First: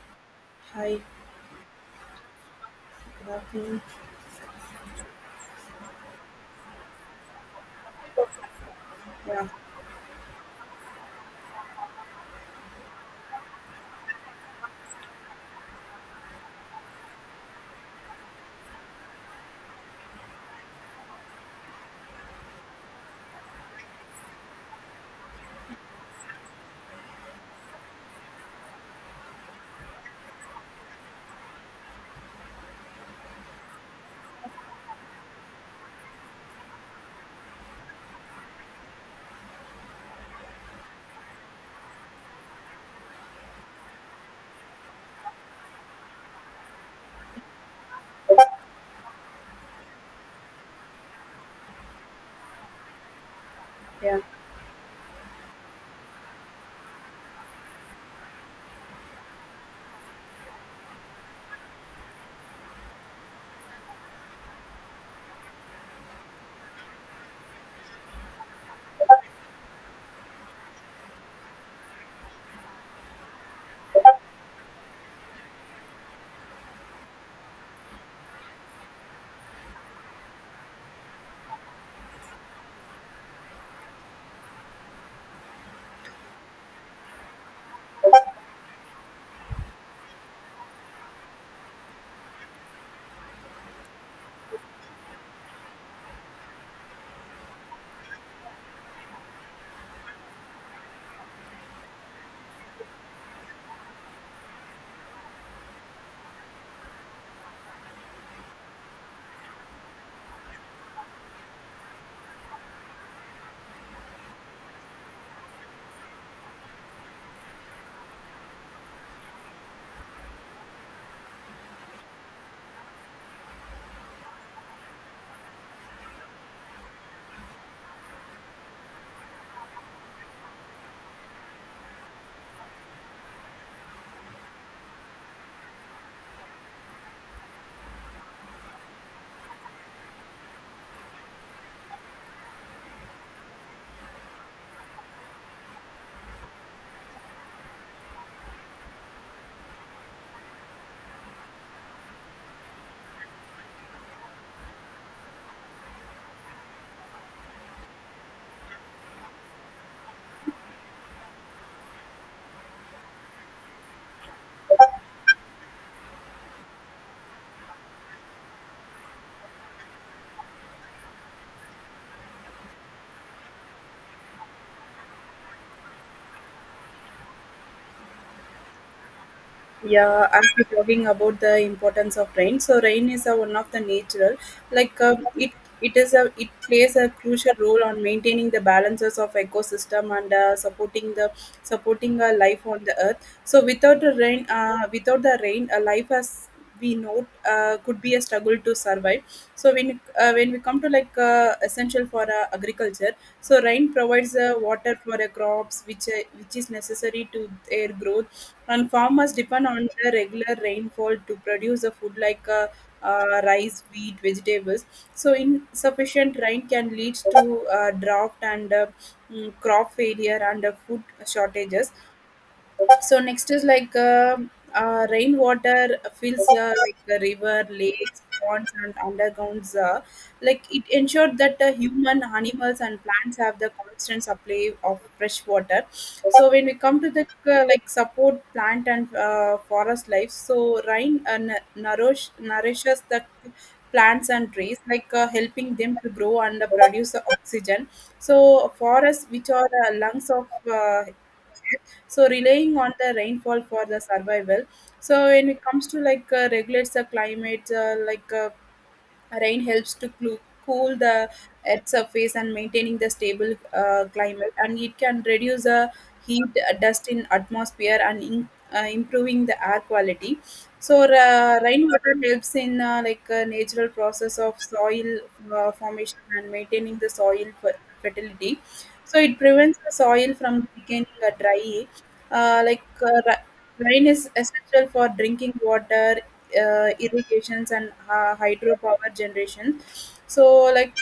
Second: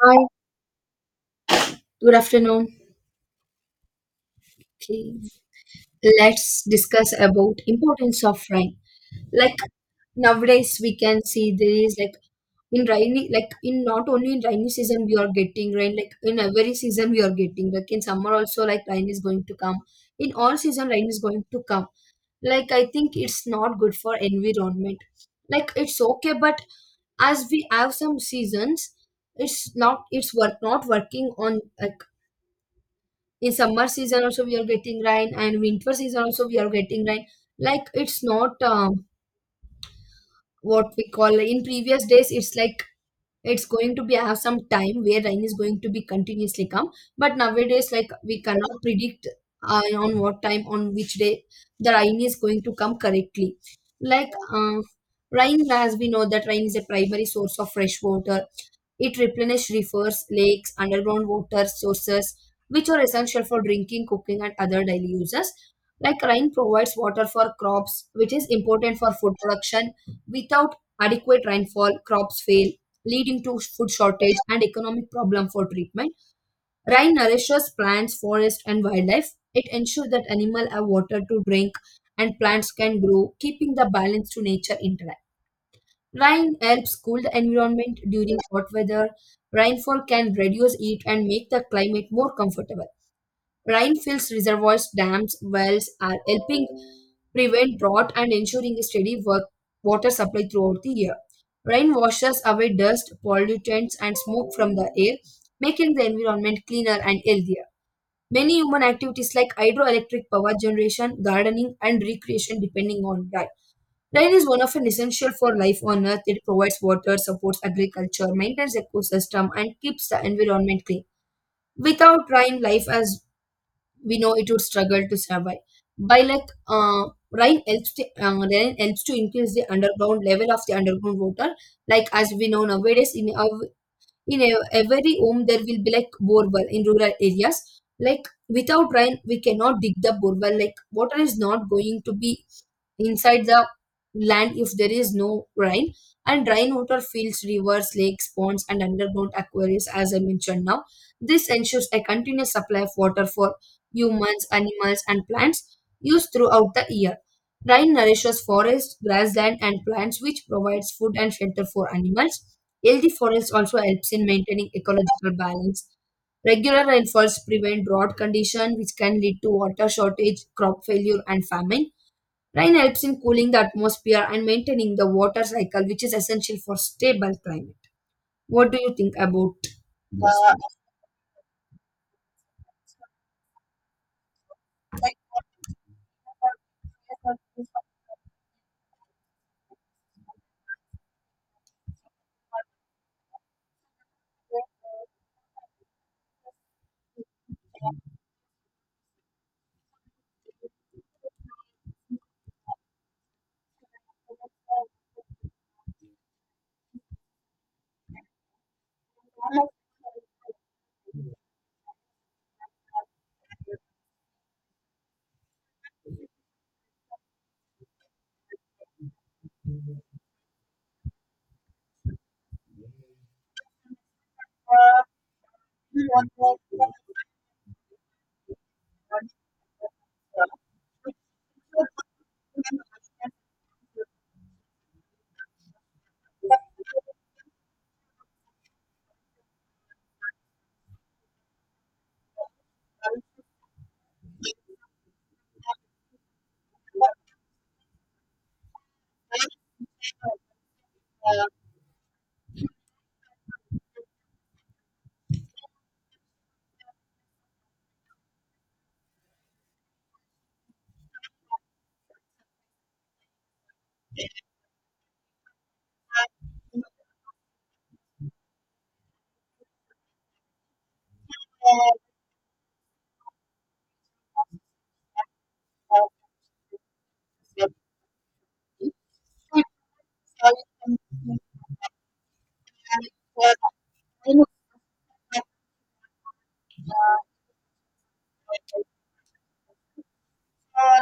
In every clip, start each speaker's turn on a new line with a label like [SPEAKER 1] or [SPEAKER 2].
[SPEAKER 1] Hi,
[SPEAKER 2] Hi,
[SPEAKER 1] good afternoon.
[SPEAKER 2] good afternoon.
[SPEAKER 1] Okay, let's discuss about importance of rain.
[SPEAKER 2] Yeah,
[SPEAKER 1] Like nowadays, we can see there is like in rainy, like in not only in rainy season we are getting rain. Like in every season we are getting. Like in summer also, like rain is going to come. In all season, rain is going to come. Like I think it's not good for environment. Like it's okay, but as we have some seasons, it's not it's work not working on like in summer season also we are getting rain and winter season also we are getting rain like it's not what we call in previous days it's like it's going to be I have some time where rain is going to be continuously come but nowadays like we cannot predict on what time on which day the rain is going to come correctly
[SPEAKER 2] yeah.
[SPEAKER 1] like rain as we know that rain is a primary source of fresh water it replenishes rivers lakes underground water sources which are essential for drinking cooking and other daily uses like rain provides water for crops which is important for food production without adequate rainfall crops fail leading to food shortage and economic problem for treatment. Rain nourishes plants, forest, and wildlife. It ensures that animals have water to drink and plants can grow, keeping the balance to nature intact. Rain helps cool the environment during hot weather. Rainfall can reduce heat and make the climate more comfortable. Rainfills, reservoirs, dams, wells are helping prevent drought and ensuring a steady work, water supply throughout the year. Rain washes away dust, pollutants, and smoke from the air, making the environment cleaner and healthier. Many human activities like hydroelectric power generation, gardening, and recreation depending on rain. Rain is one of an essential for life on earth. It provides water, supports agriculture, maintains ecosystem, and keeps the environment clean. Without rain, life as we know it would struggle to survive. By like rain helps to increase the underground level of the underground water. Like as we know nowadays, every home there will be like borewell in rural areas. Like without rain, we cannot dig the borewell. Like water is not going to be inside the land if there is no rain and rainwater fills rivers lakes ponds and underground aquariums as I mentioned now this ensures a continuous supply of water for humans animals and plants used throughout the year rain nourishes forests grassland and plants which provides food and shelter for animals healthy forests also helps in maintaining ecological balance regular rainfalls prevent drought condition which can lead to water shortage crop failure and famine. Rain helps in cooling the atmosphere and maintaining the water cycle, which is essential for stable climate. What do you think about
[SPEAKER 2] Yeah,
[SPEAKER 1] this?
[SPEAKER 2] I'm
[SPEAKER 1] Uh,
[SPEAKER 2] talking about the importance of rain. So rain is a, one of the natural,
[SPEAKER 1] like,
[SPEAKER 2] it it is a it plays a crucial role on maintaining the balances of ecosystem and supporting the supporting a life on the earth. So without the rain, without the rain, a life as we know could be a struggle to survive. So when we come to essential for agriculture, so rain provides water for the crops, which is necessary to their growth, and farmers depend on the regular rainfall to produce the food rice, wheat, vegetables. So, insufficient rain can lead to drought and crop failure and food shortages. So next is like rainwater fills like the river, lakes, ponds, and undergrounds. Like it ensured that human, animals, and plants have the constant supply of fresh water. So when we come to the like support plant and forest life, so rain nourishes the plants and trees, helping them to grow and produce oxygen. So forests, which are lungs of so relying on the rainfall for the survival, so when it comes to regulates the climate rain helps to cool the earth surface and maintaining the stable climate, and it can reduce the heat, dust in atmosphere, and in, improving the air quality. So rainwater helps in like a natural process of soil formation and maintaining the soil fertility. So it prevents the soil from becoming dry. Uh, like uh, ra- Rain is essential for drinking water, irrigations and hydropower generation, so like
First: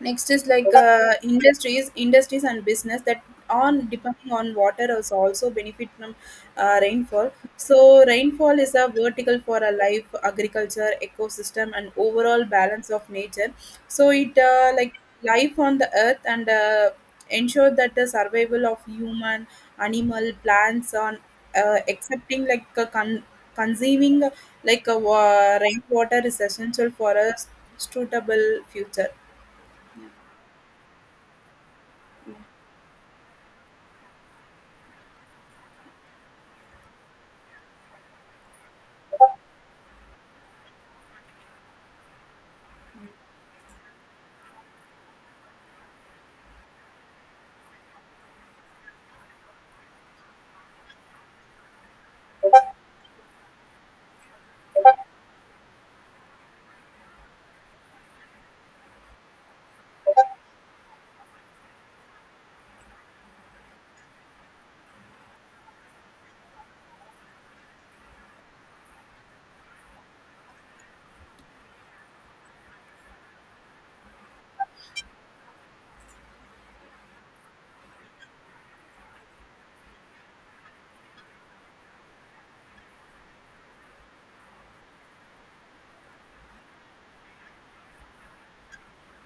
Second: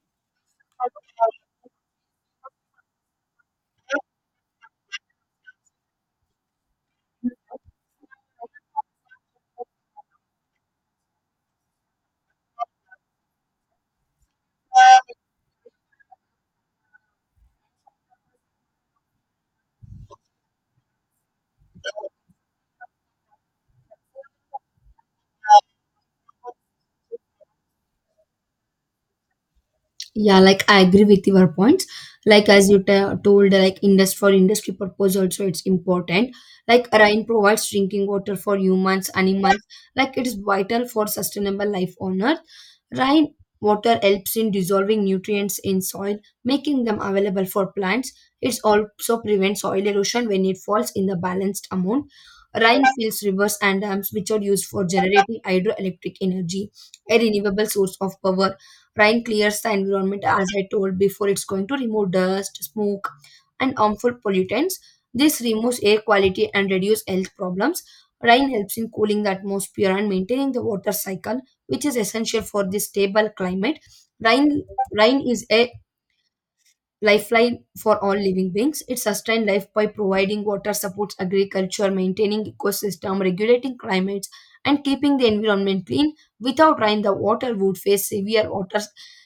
[SPEAKER 2] next is industries, industries and business that on depending on water is also benefit from rainfall. So rainfall is a vertical for a life, agriculture, ecosystem, and overall balance of nature. So it like life on the earth and ensure that the survival of human, animal, plants on accepting like a consuming like a rainwater is essential for a suitable future.
[SPEAKER 1] Yeah, like I agree with your points. Like as you told, like industry for industry purpose also it's important. Like rain provides drinking water for humans, animals. Like it is vital for sustainable life on Earth. Rain water helps in dissolving nutrients in soil, making them available for plants. It also prevents soil erosion when it falls in the balanced amount. Rain fills rivers and dams, which are used for generating hydroelectric energy, a renewable source of power. Rain clears the environment, as I told before, it's going to remove dust, smoke, and harmful pollutants. This removes air quality and reduce health problems. Rain helps in cooling the atmosphere and maintaining the water cycle, which is essential for this stable climate. Rain, rain is a lifeline for all living beings. It sustains life by providing water, supports agriculture, maintaining ecosystem, regulating climates, and keeping the environment clean. Without rain, the water would face severe water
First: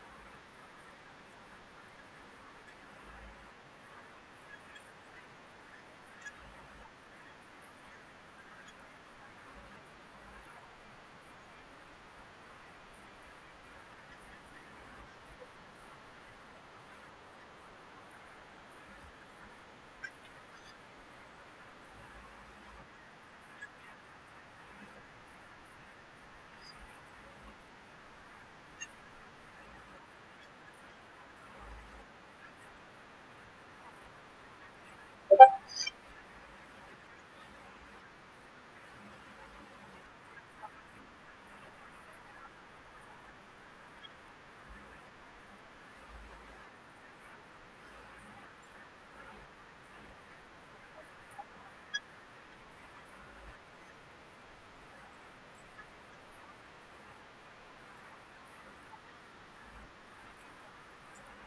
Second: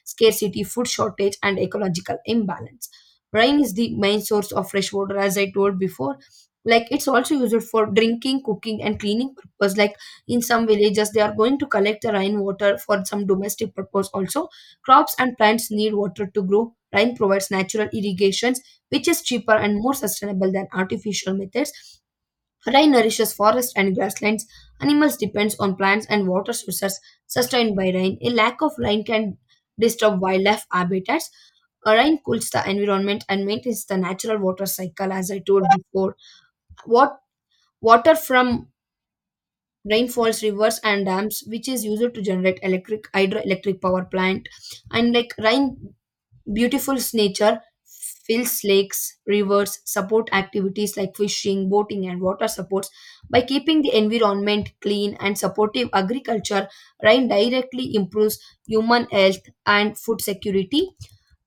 [SPEAKER 1] scarcity, food shortage, and ecological imbalance. Rain is the main source of fresh water, as I told before. Like it's also used for drinking, cooking, and cleaning purpose. Like in some villages, they are going to collect the rainwater for some domestic purpose also. Crops and plants need water to grow. Rain provides natural irrigations, which is cheaper and more sustainable than artificial methods. Rain nourishes forests and grasslands. Animals depends on plants and water sources sustained by rain. A lack of rain can disturb wildlife habitats. A rain cools the environment and maintains the natural water cycle, as I told before. What water from rainfalls, rivers, and dams, which is used to generate electric hydroelectric power plant, and like rain. Beautiful nature fills lakes, rivers, support activities like fishing, boating, and water sports. By keeping the environment clean and supportive agriculture, rain directly improves human health and food security.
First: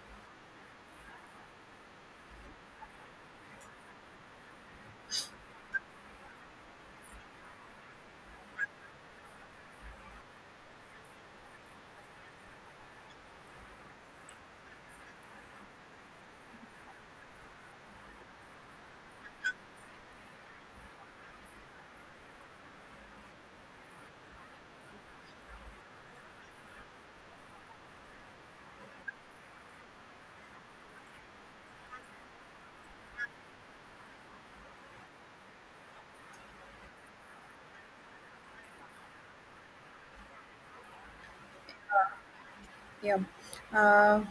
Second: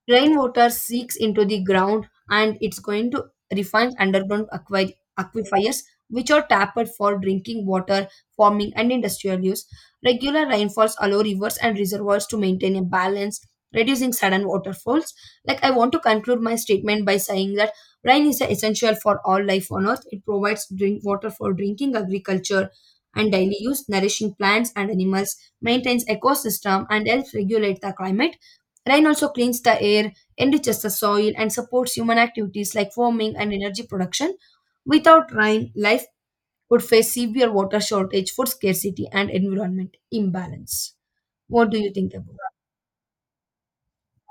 [SPEAKER 1] Rainwater seeps into the ground and it's going to refine underground aquifers, which are tapped for drinking water, farming, and industrial use. Regular rainfalls allow rivers and reservoirs to maintain a balance, reducing sudden waterfalls. Like, I want to conclude my statement by saying that rain is essential for all life on earth. It provides drink water for drinking, agriculture, and daily use, nourishing plants and animals, maintains ecosystem, and helps regulate the climate. Rain also cleans the air, enriches the soil, and supports human activities like farming and energy production. Without rain, life would face severe water shortage, food scarcity, and environment imbalance. What do you think about
[SPEAKER 2] Yeah, uh,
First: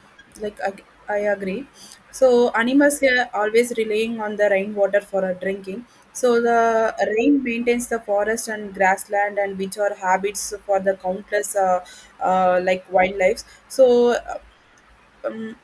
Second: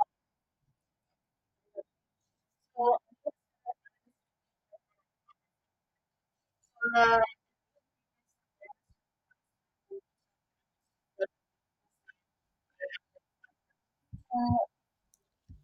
[SPEAKER 2] like I agree. So animals are always relying on the rainwater for drinking. So the rain maintains the forest and grassland, and which are habits for the countless like wildlife. So. um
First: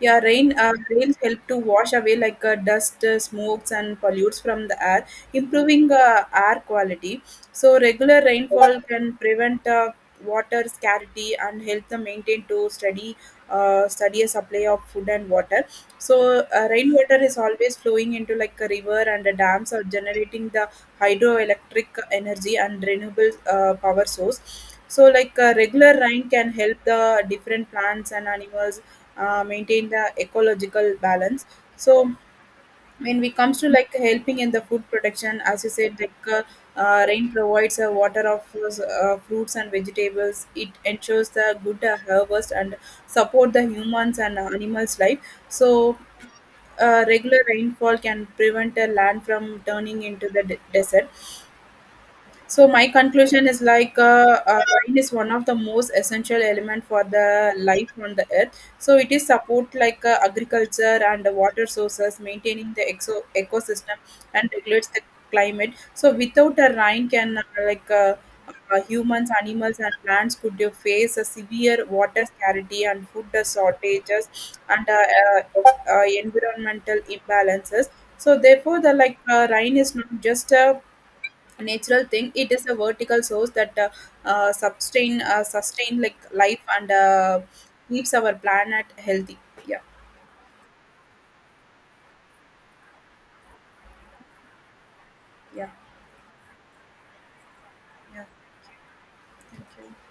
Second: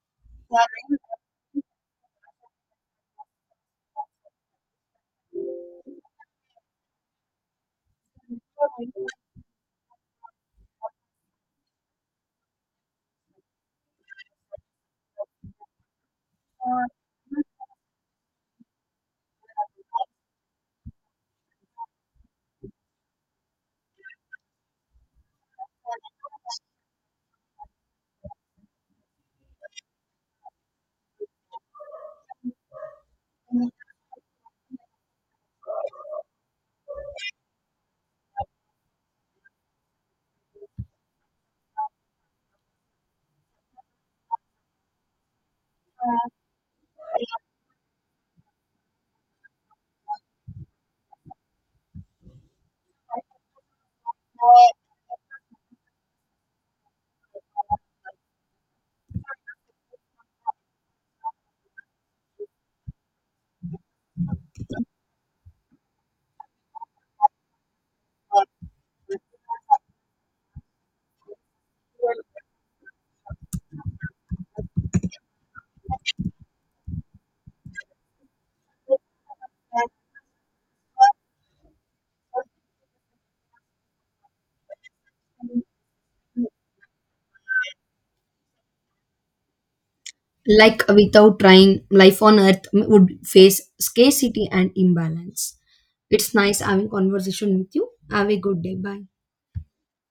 [SPEAKER 2] yeah, rains help to wash away dust, smokes, and pollutes from the air, improving air quality. So regular rainfall can prevent water scarcity and help the maintain to steady a supply of food and water. So rainwater is always flowing into like a river and the dams are generating the hydroelectric energy and renewable power source. So regular rain can help the different plants and animals maintain the ecological balance, so when it comes to like helping in the food production, as you said rain provides a water of fruits and vegetables. It ensures the good harvest and support the humans and animals life. So regular rainfall can prevent a land from turning into the desert. So my conclusion is wine is one of the most essential element for the life on the earth. So it is support agriculture and the water sources, maintaining the ecosystem and regulates the climate. So without a rain, can humans, animals, and plants could face a severe water scarcity and food shortages and environmental imbalances. So therefore, the like rain is not just a natural thing. It is a vertical source that sustain like life and keeps our planet healthy. Yeah.
[SPEAKER 1] it? Like without rain, life on Earth would face scarcity and imbalance.
[SPEAKER 2] Yeah.
[SPEAKER 1] It's nice having conversation with you.
[SPEAKER 2] Yeah,
[SPEAKER 1] Have a good day. Bye.
[SPEAKER 2] thank you.